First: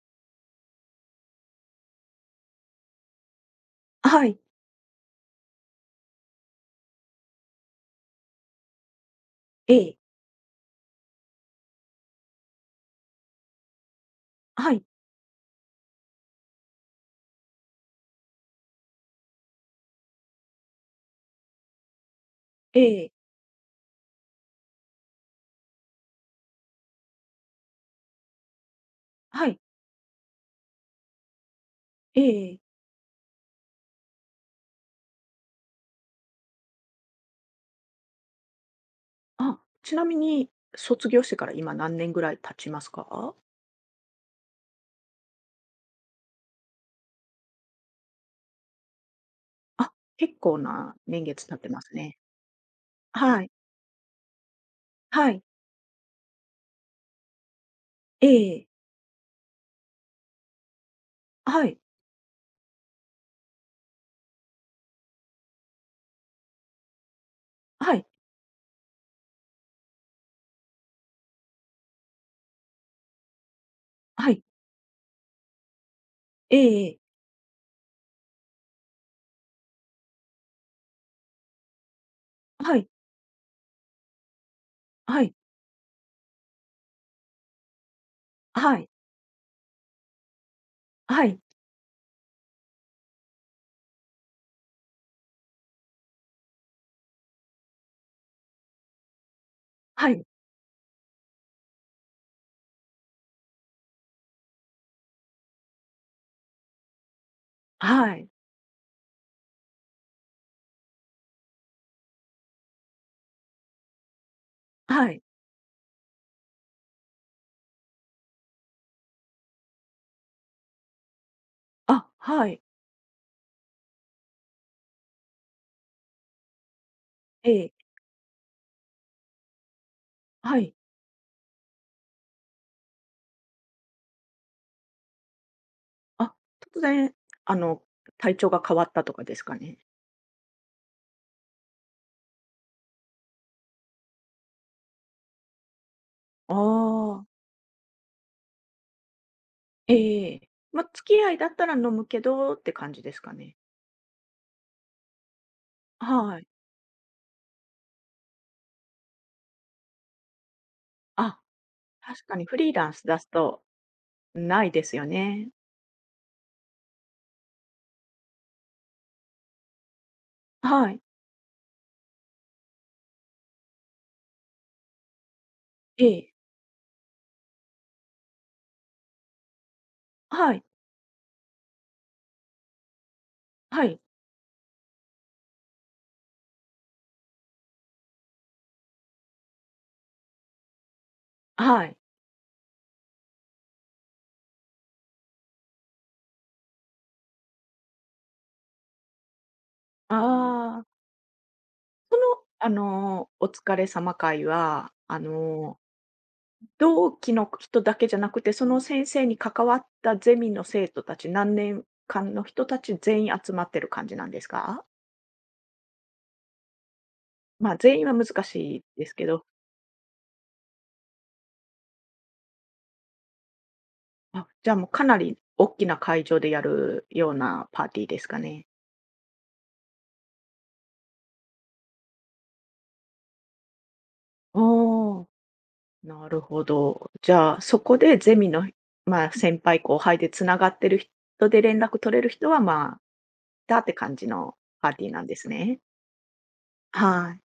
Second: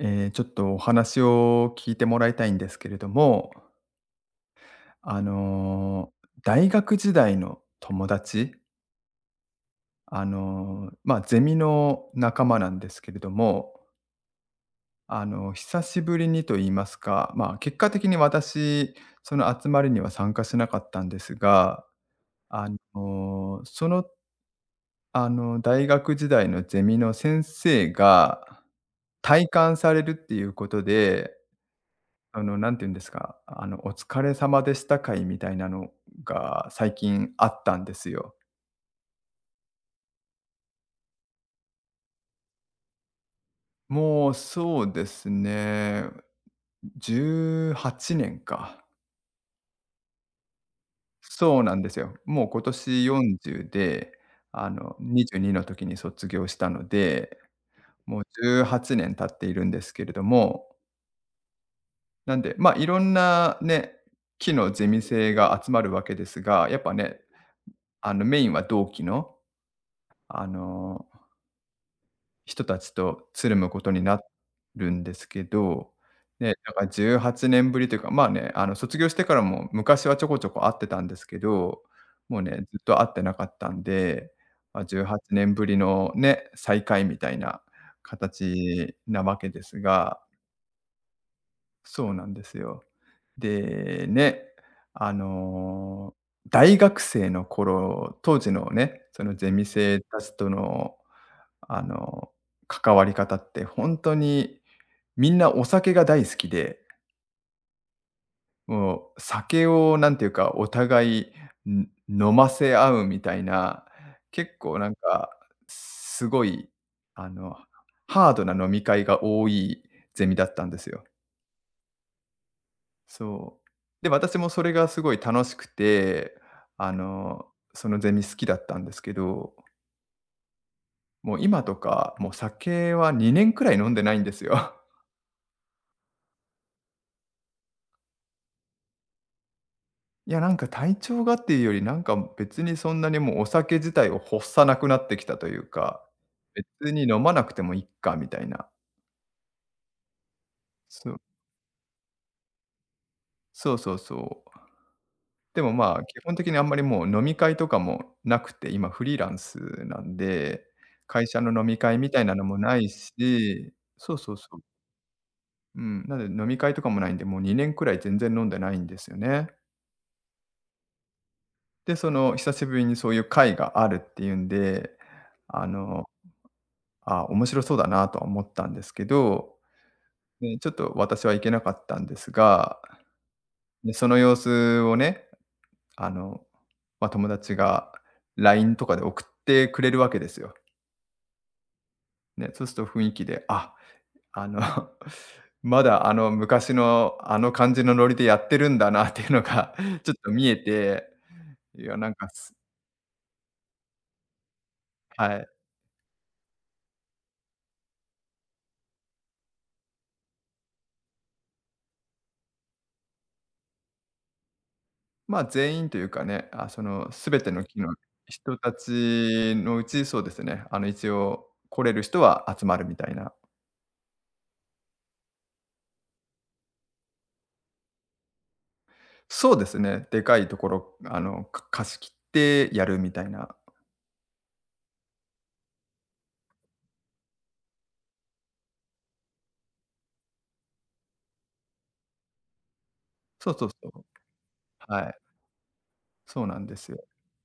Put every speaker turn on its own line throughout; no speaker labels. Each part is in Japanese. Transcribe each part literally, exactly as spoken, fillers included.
えーちょっとお話を聞いてもらいたいんですけれども、
はい、
あのー大学時代の友達、
ええ、
あのーまあ、ゼミの仲間なんですけれども、
はい、
あのー久しぶりにと言いますか、まあ、結果的に私、その集まりには参加しなかったんですが、
ええ、
おーその、あのー大学時代のゼミの先生が退
はい、
官されるっていうことで、
え
あの、
え。
なんて言うんですか、あの、お疲れ様でした会みたいなのが最近あったんですよ。
あ、ちなみに卒業してから今何年ぐらい経ちますか？
もうそうですね、じゅうはちねんか。
あ、結構な年月経っ
そう
て
なん
ま
で
す
すよ。
ね。
もう今年
はい、
よんじゅうで、あの、
はい、
にじゅうにの時に卒業したので、もう
ええ、
じゅうはちねん経っているんですけれども、
はい、
なんで、まあ、いろんなね、期のゼミ生が集まるわけですが、やっぱね、
はい、
あの、メインは同期の、あの人たちとつるむことにな
はい、
るんですけど、ね、だから
ええ
じゅうはちねんぶりというか、まあね、あの卒業してからも昔はちょこちょこ会ってたんですけど、もうね、ず
は
っ
い、
と会ってなかったんで、まあ、18
はい、
年ぶりのね、再会みたいな
はい、
形なわけですが、
はい、
そうなんですよ。で、ね、あの、大学生の頃、当時のね、そのゼミ生
は
た
い、
ちとのあの、関わり方って本当にみんなお酒が大好きで、
はい、
もう酒をなんていうか、お互い、ん飲ませ合うみたいな、結構なん
はい、
か、すごい、あの、ハードな飲み会が多いゼミだったんですよ。
あ、はい、
そう。で、私もそれがすごい楽しくて、あの、
ええ、
そのゼミ好きだったんですけど、
はい、
もう今とか、もう酒はにねんくらい飲んでないんですよ。
あ、突然、あの、体調が変わったとかですかね？
いや、なんか体調がっていうより、なんか別にそんなにもうお酒自体を欲さなくなってきたというか、
あ
別に飲
あ、
まなくてもいっかみたいな。
ええ。まあ、
そ
付
う
き合いだったら飲むけどって感じですかね？
そうそうそう。でもまあ、基本
はい。
的にあんまりもう飲み会とかもなくて、今フリーランスなんで、会
あ、
社の飲み会みたい
確
な
か
の
にフ
も
リー
ない
ランス出すと、
し、そうそうそう。
ないですよね。
うん、なので飲み会とかもないんで、もうにねんくらい全然飲んでないんですよね。
はい。
で、その久しぶりにそういう会があるっていうんで、あの
ええ。
ああ、面白そうだなとは思ったんですけど、
は
で
い。
ちょっと私は行けなかったんですが、
は
で
い。
その様子をね、あの、まあ、友達が ライン とかで送ってくれるわけですよ。
はい。
ね、そうすると雰囲気で、あ、あの、まだあの昔のあの感じのノリでやってるんだなっていうのが ちょっと見え
ああ、
て、いや、なんかす
あのー、お疲れ様会は、あ
はい。
のー、同期の人だけじゃなくて、その先生に関わったゼミの生徒たち、何年間の人たち全員集まってる感じなんですか？
ま、全員というかね、あ、その全ての
まあ、
機の
全員は難
人
し
た
いですけど、
ちのうち、そうですね、あの、一応来れる人は集まるみたいな。
あ、じゃあもうかなり大きな会場でやるようなパーティーですかね？
そうですね、でかいところ、あの、か貸し切ってやるみたいな。
おお。なるほど。じゃあ、そこでゼミの、まあ、先輩後輩でつながってる人で連絡取れる人は、まあ、
そうそう
だっ
そ
て
う。
感じのパーティ
は
ー
い、
なんですね。
そうなんですよ。
はい。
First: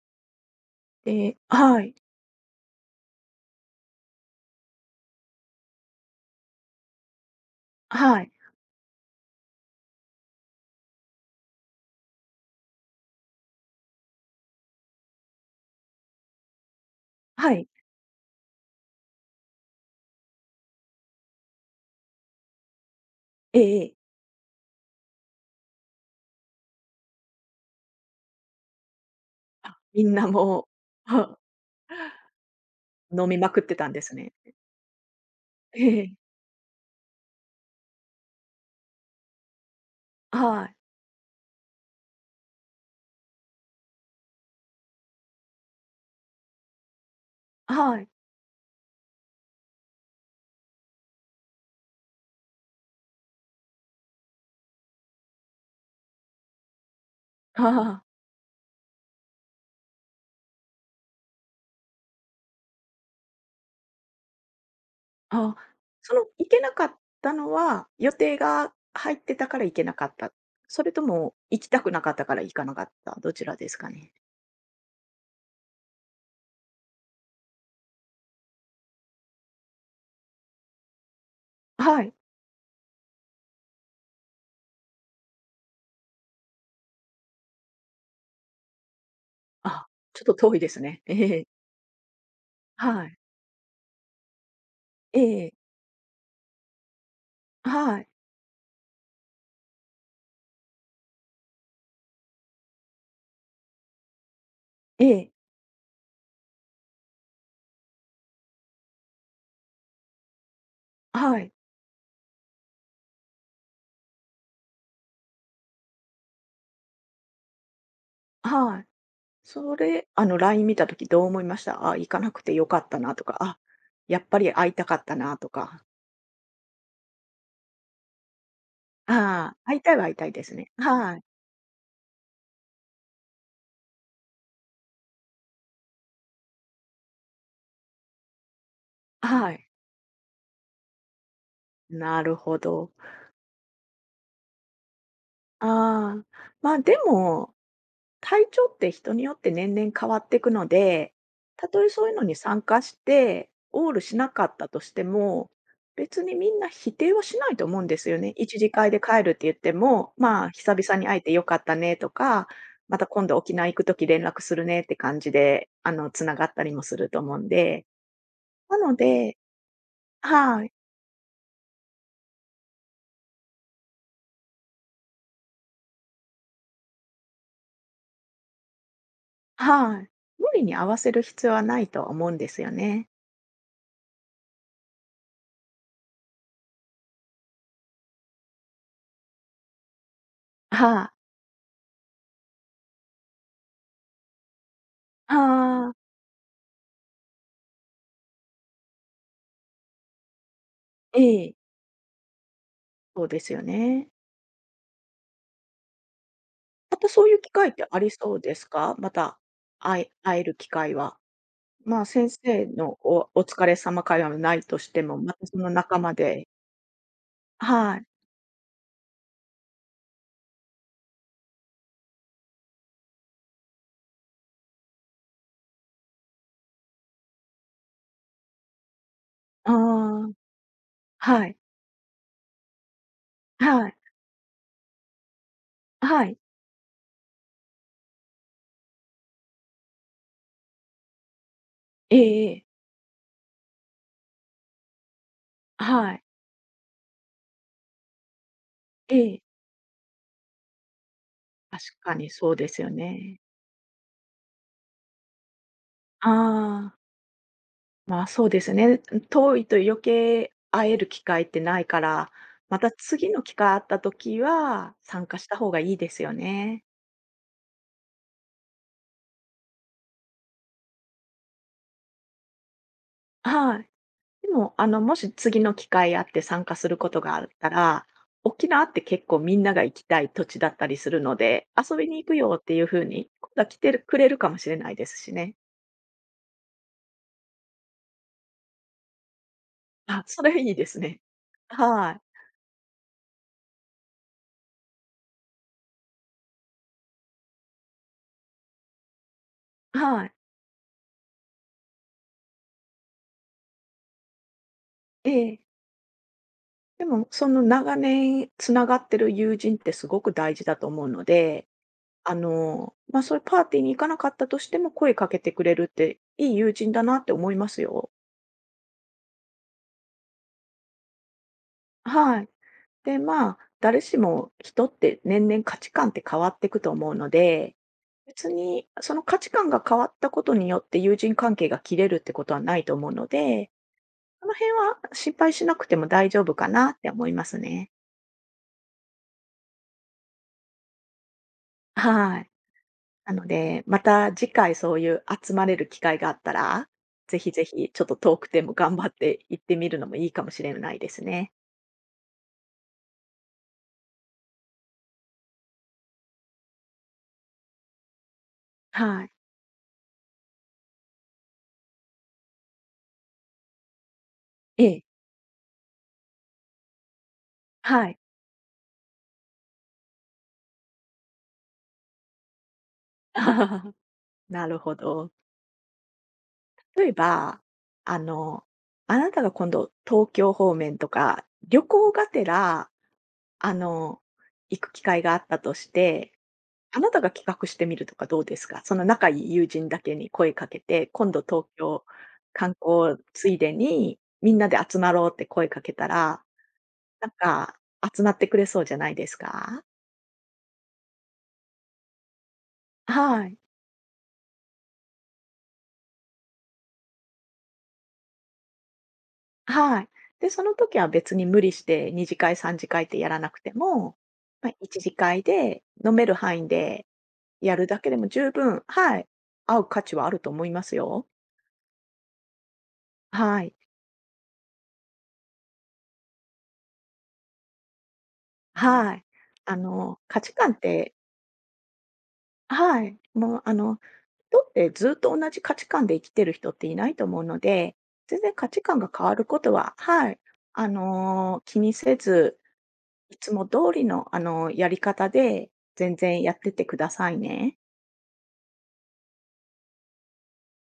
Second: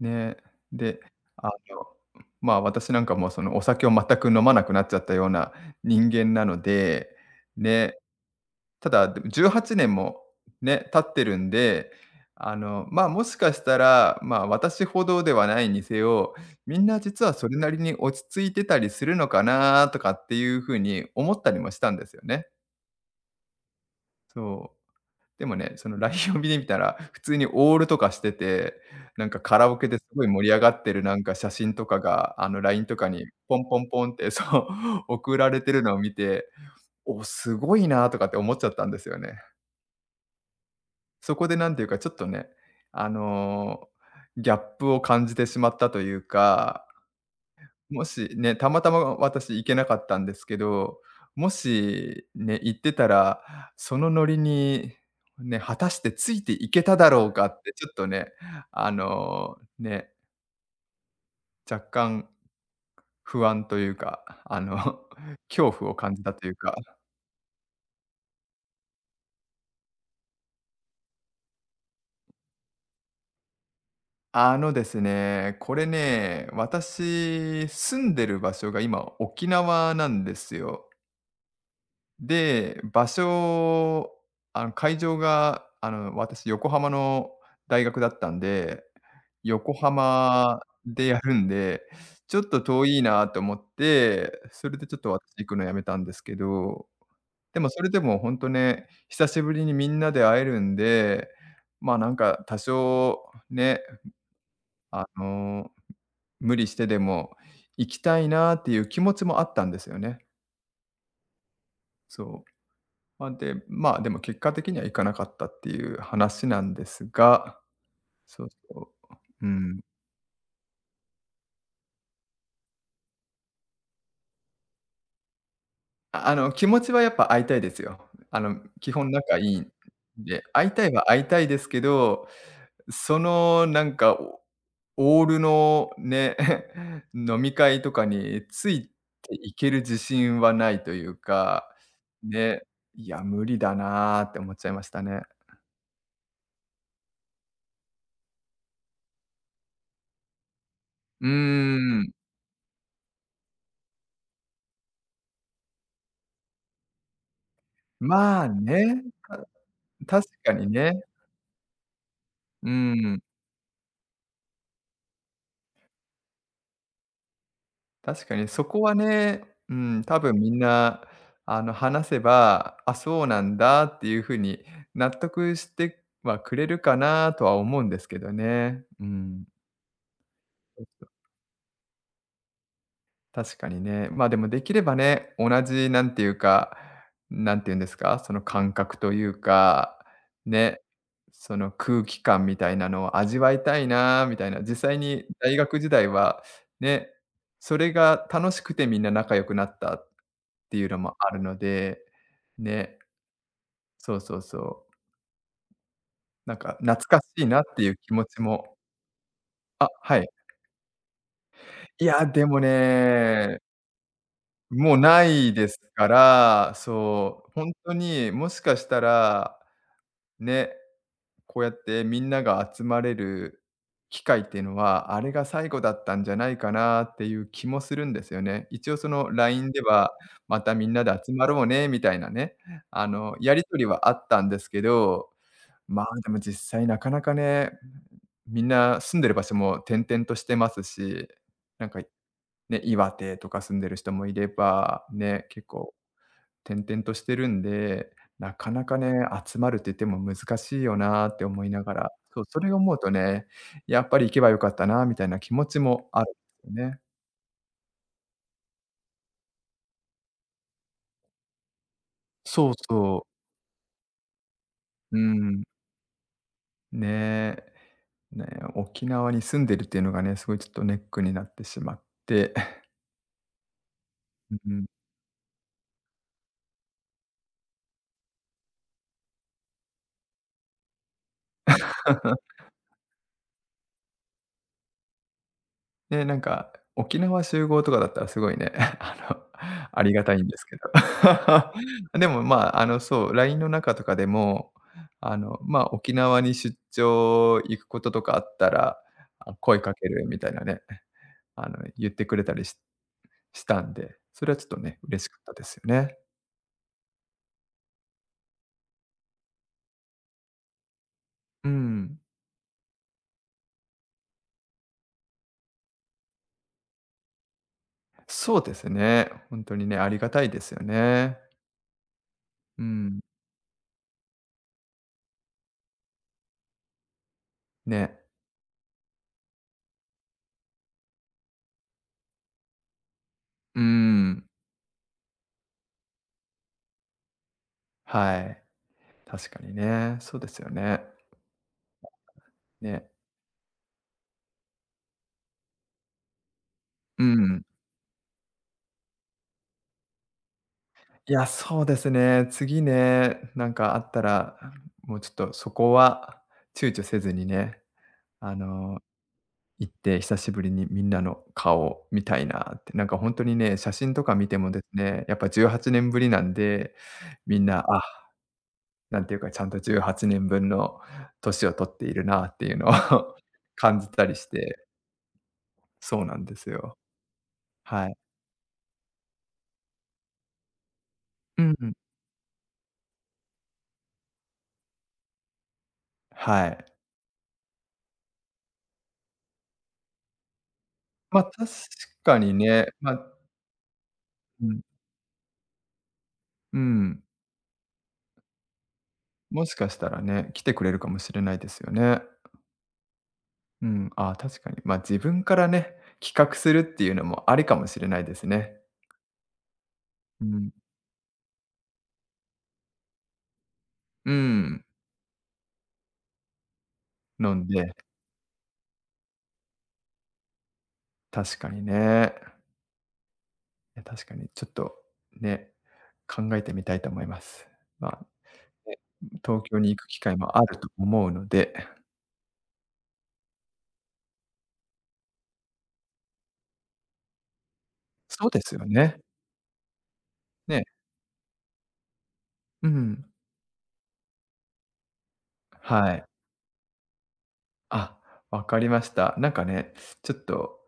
ね。で、
で
あの、
はい。
ま、私なんかもうそのお酒を全く飲まなくなっちゃったような人間なので、ね、
はい。
ただ、でもじゅうはちねんもね、経ってるんで、あの、ま、もしかしたら、ま、私ほどではないにせよ、みんな実はそ
は
れ
い。
なりに落ち着いてたりするのかなとかっていう風に思ったりもしたんですよね。
ええええ。
そう。でもね、その ライン を見てみたら、普通にオールとかしてて、なんかカラオケです
みん
ご
な
い盛り上
もう、
がってる なんか
は、
写真とかが、あの ライン とかに
飲みま
ポ
くっ
ン
て
ポン
たんで
ポンっ
す
て
ね。
そう、送られてる
え
のを見
え。
て、お、すごいなとかって思っちゃったんですよね。
はい。
そこでなんていうか、ちょっとね、あの、ギャップを感じてしまったというか、
は
も
い。
しね、たまたま私行けなかったんですけど、もしね、行ってたら、そのノリにね、果たしてついていけただろうかっ
あ
てちょっ
あ、
とね、あの、ね、若干不安というか、あの、
ああ。
恐怖を感
そ
じ
の
たと
行
いう
けな
か。
かったのは、予定が入ってたから行けなかった。それとも行きたくなかったから行かなかった、どちらですかね？
あのですね、これね、私住んでる場所が今沖縄なんですよ。
はい。
で、場所、あの、会場が、あの、私、横浜の大学だったんで、横
あ、ちょっと遠
浜
いですね。
で
え
やる
え。
んで、ちょっと遠い
はい。
なと思って、それでちょっと
え
私行
え。
くのやめたんですけど、でもそれで
はい。
もほんとね、久しぶりにみんなで会えるんで、ま、あなんか多少ね、
え
あ
え。
の、無理してでも行きたいなっていう気持ちもあったんですよね。
はい。
そう。まあ、で、まあ、でも結果的には行かなかったっていう話なんですが、そう
はい。
そう、う
そ
ん。
れ、あの、ライン 見たときどう思いました？あ、行かなくてよかったなとか、あ、やっぱり会いたかったなとか。
ああの、気持ちはやっぱ会いたいですよ。あの、基本仲い
ああ、
いん
会いたいは会いたい
で、
です
会い
ね。
たいは
は
会
い。
いたいですけど、そのなんか、オオールのね、飲み会とかについて
は
い
い。
ける自信はないというか、
なるほ
ね、
ど。
いや、無理だなーって思っちゃいましたね。
ああ、ま、でも体調って人によって年々変わっていくので、
うー
たとえそう
ん、
いうのに参加して、オールしなかったとしても、別にみんな否定はしないと思うんですよね。
まあ
一時会で
ね、
帰るっ
た
て言っても、
確
まあ、
かに
久々
ね。
に会えてよかったねとか、
う
また
ん、
今度沖縄行くとき連絡するねって感じで、あの、つながったりもすると思うんで。
確かにそ
な
こは
ので、
ね、うん、多分みん
はい、
な、あの、話せば、あ、そうなんだっていう風に納得してはくれるかなとは思うんですけどね。うん。
はい。無理に合わせる必要はないと思うんですよね。
確かにね。まあ、でもできればね、同じなんていうか、なんていうんですか、その感覚というか、ね、
はい、
その空気感みたいなのを味わいたいなみたいな、実際に大学時
ああ、
代はね、それが楽しくてみんな仲良くなったっていうのも
え
ある
え、
ので、ね、
そうですよね。
そうそうそう。なんか懐
また
か
そういう
しい
機
なっ
会っ
て
て
いう
あり
気持
そ
ち
うです
も
か？また、
あ、
会え
はい。
会える機会は。ま
い
あ、
や、
先
でも
生のおお
ね
疲れ様会話はないとし
もう
ても、
な
また
い
そ
で
の
す
仲
か
間で
ら、そう、本当
はい。
にもしかしたら、ね、こうやってみんなが集まれる機会っていうのは、あれが最後だったんじゃないかなっていう気もするんですよね。一応その ライン
あ
では、
あ、
またみんなで集ま
はい、
ろうねみたいなね、あの、やり取り
はい、
はあったんですけど、まあ、
は
でも
い。
実際なかなかね、みんな住んでる場所も転々としてますし、なんか
ええええ、
ね、岩手とか住んでる人もいれば、ね、結構
はい、
転々としてるんで、なかなか
え
ね、
え。
集まるって言っても難しいよなって思いなが
確
ら、
かに
そう、
そう
そ
で
れを
すよ
思うと
ね。
ね、やっぱり行けばよかったなみたいな気持ちもあ
あ
るんですよ
あ、
ね。
まあ、そうですね。遠いと余計会える機会ってないから、
そう
また
そ
次
う。
の機会あった時は、
う
参加した
ん。
方がいいですよね。
ねえ。ねえ、沖縄に住んでるっていうのがね、すごいちょっとネックになってしまって。
はい。で
う
も、
ん。
あの、もし次の機会あって参加することがあったら、沖縄って結構みんなが行きたい土地だったりするので、遊びに行くよっていう風に、今度は来てるくれるかもしれないですしね。
ね、なんか、沖縄集合とかだったらすごいね、あの、ありが
あ、
たい
そ
んで
れ
す
いい
け
ですね。は
ど。
い。
でも、まあ、あの、そう、ライン の中とかでも、あの、まあ、沖縄に出張行くこととかあったら、あ、声かける
はい。
みたいなね、あの、言ってくれたりししたんで、それはちょっとね、嬉し
え
かった
え。
ですよね。
でも、その長年つながってる友人ってすごく大事だと思うので、
うん。
あの、まあ、そういうパーティーに行かなかったとしても声かけてくれるって、いい友人だなって思いますよ。
そうですね。本当にね、ありがたいですよね。
はい。
う
で、
ん。
まあ、誰しも人って年々価値観って変わっていくと思うので、
ね。
別にその価値観が変わったことによって友人関係が切れるってことはないと思うので、
うん。
その辺は心配しなくても大丈夫かなって思いますね。
はい。確かにね、そうですよね。
はい。
ね。
なので、また次回そういう集まれる機会があったら、
う
ぜひ
ん。
ぜひちょっと遠くても頑張って行ってみるのもいいかもしれないです
いや、
ね。
そうですね。次ね、なんかあったら、もうちょっとそこは躊躇せずにね、あの、
はい。
行って久しぶりにみんなの顔を見たいなって。なんか本当にね、写真とか見てもで
え
す
え。
ね、やっぱじゅうはちねんぶりなんで、みんな、あ、
はい。
なんていうか、ちゃんとじゅうはちねんぶんの年を取っているなっていうのを 感じたりし
なる
て。
ほど。
そうなんですよ。
例えば、
はい。
あの、あなたが今度東京方面とか、
う
旅
ん
行がてら、あの、行く機会があったとして、
はい。
あなたが企画してみるとかどうですか？その仲いい友人だけに声かけて、今
ま
度
あ、確
東京
かに
観
ね、ま
光
あ
ついでに、みん
う
なで
ん、
集まろうって声かけたら、
うん。
なんか集まってくれそうじゃないです
もし
か？
かしたらね、来てくれるかもしれないですよね。
はい。
うん、ああ、確かに。ま、あ自分からね、企画するっていうのもありかもしれないですね。
はい。
う
で、そ
ん。
の時は別に無理してに次会、さん次会ってやらなくても、
う
まあ、
ん。
いち次会で飲める範囲で
飲ん
やる
で、
だけでも十分はい、合う価値はあると思いますよ。
確かにね。
はい。
いや、確かにちょっと、ね、考えてみたいと思います。まあ、ね、
はい。
東
あ
京に行く機
の、
会
価値
もあ
観
る
っ
と
て
思うので、
はい、もう、あの、人ってずっと同じ価値観で生きてる人っていないと思うので、全
そう
然
で
価
す
値
よ
観が
ね。
変わることははい、
ね、
あの、気にせず、
うん、
いつも通りの、あの、やり方で
は
全
い。
然やってってくださいね。
あ、わかりました。なんかね、ちょっと、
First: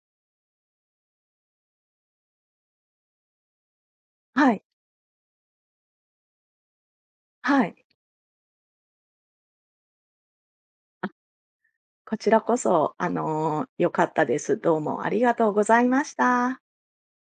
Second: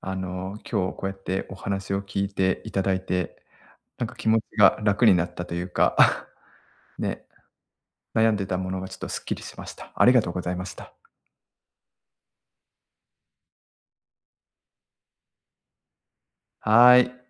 あの、今日こうやってお話を聞いていただいてなんか気持
は
ち
い、
が楽になったというか、ね、
はい。
悩んでたものがちょっとすっきりしました。ありがとうございました。
こちらこそ、あの、良かったです。どうもありがとうございました。
はーい。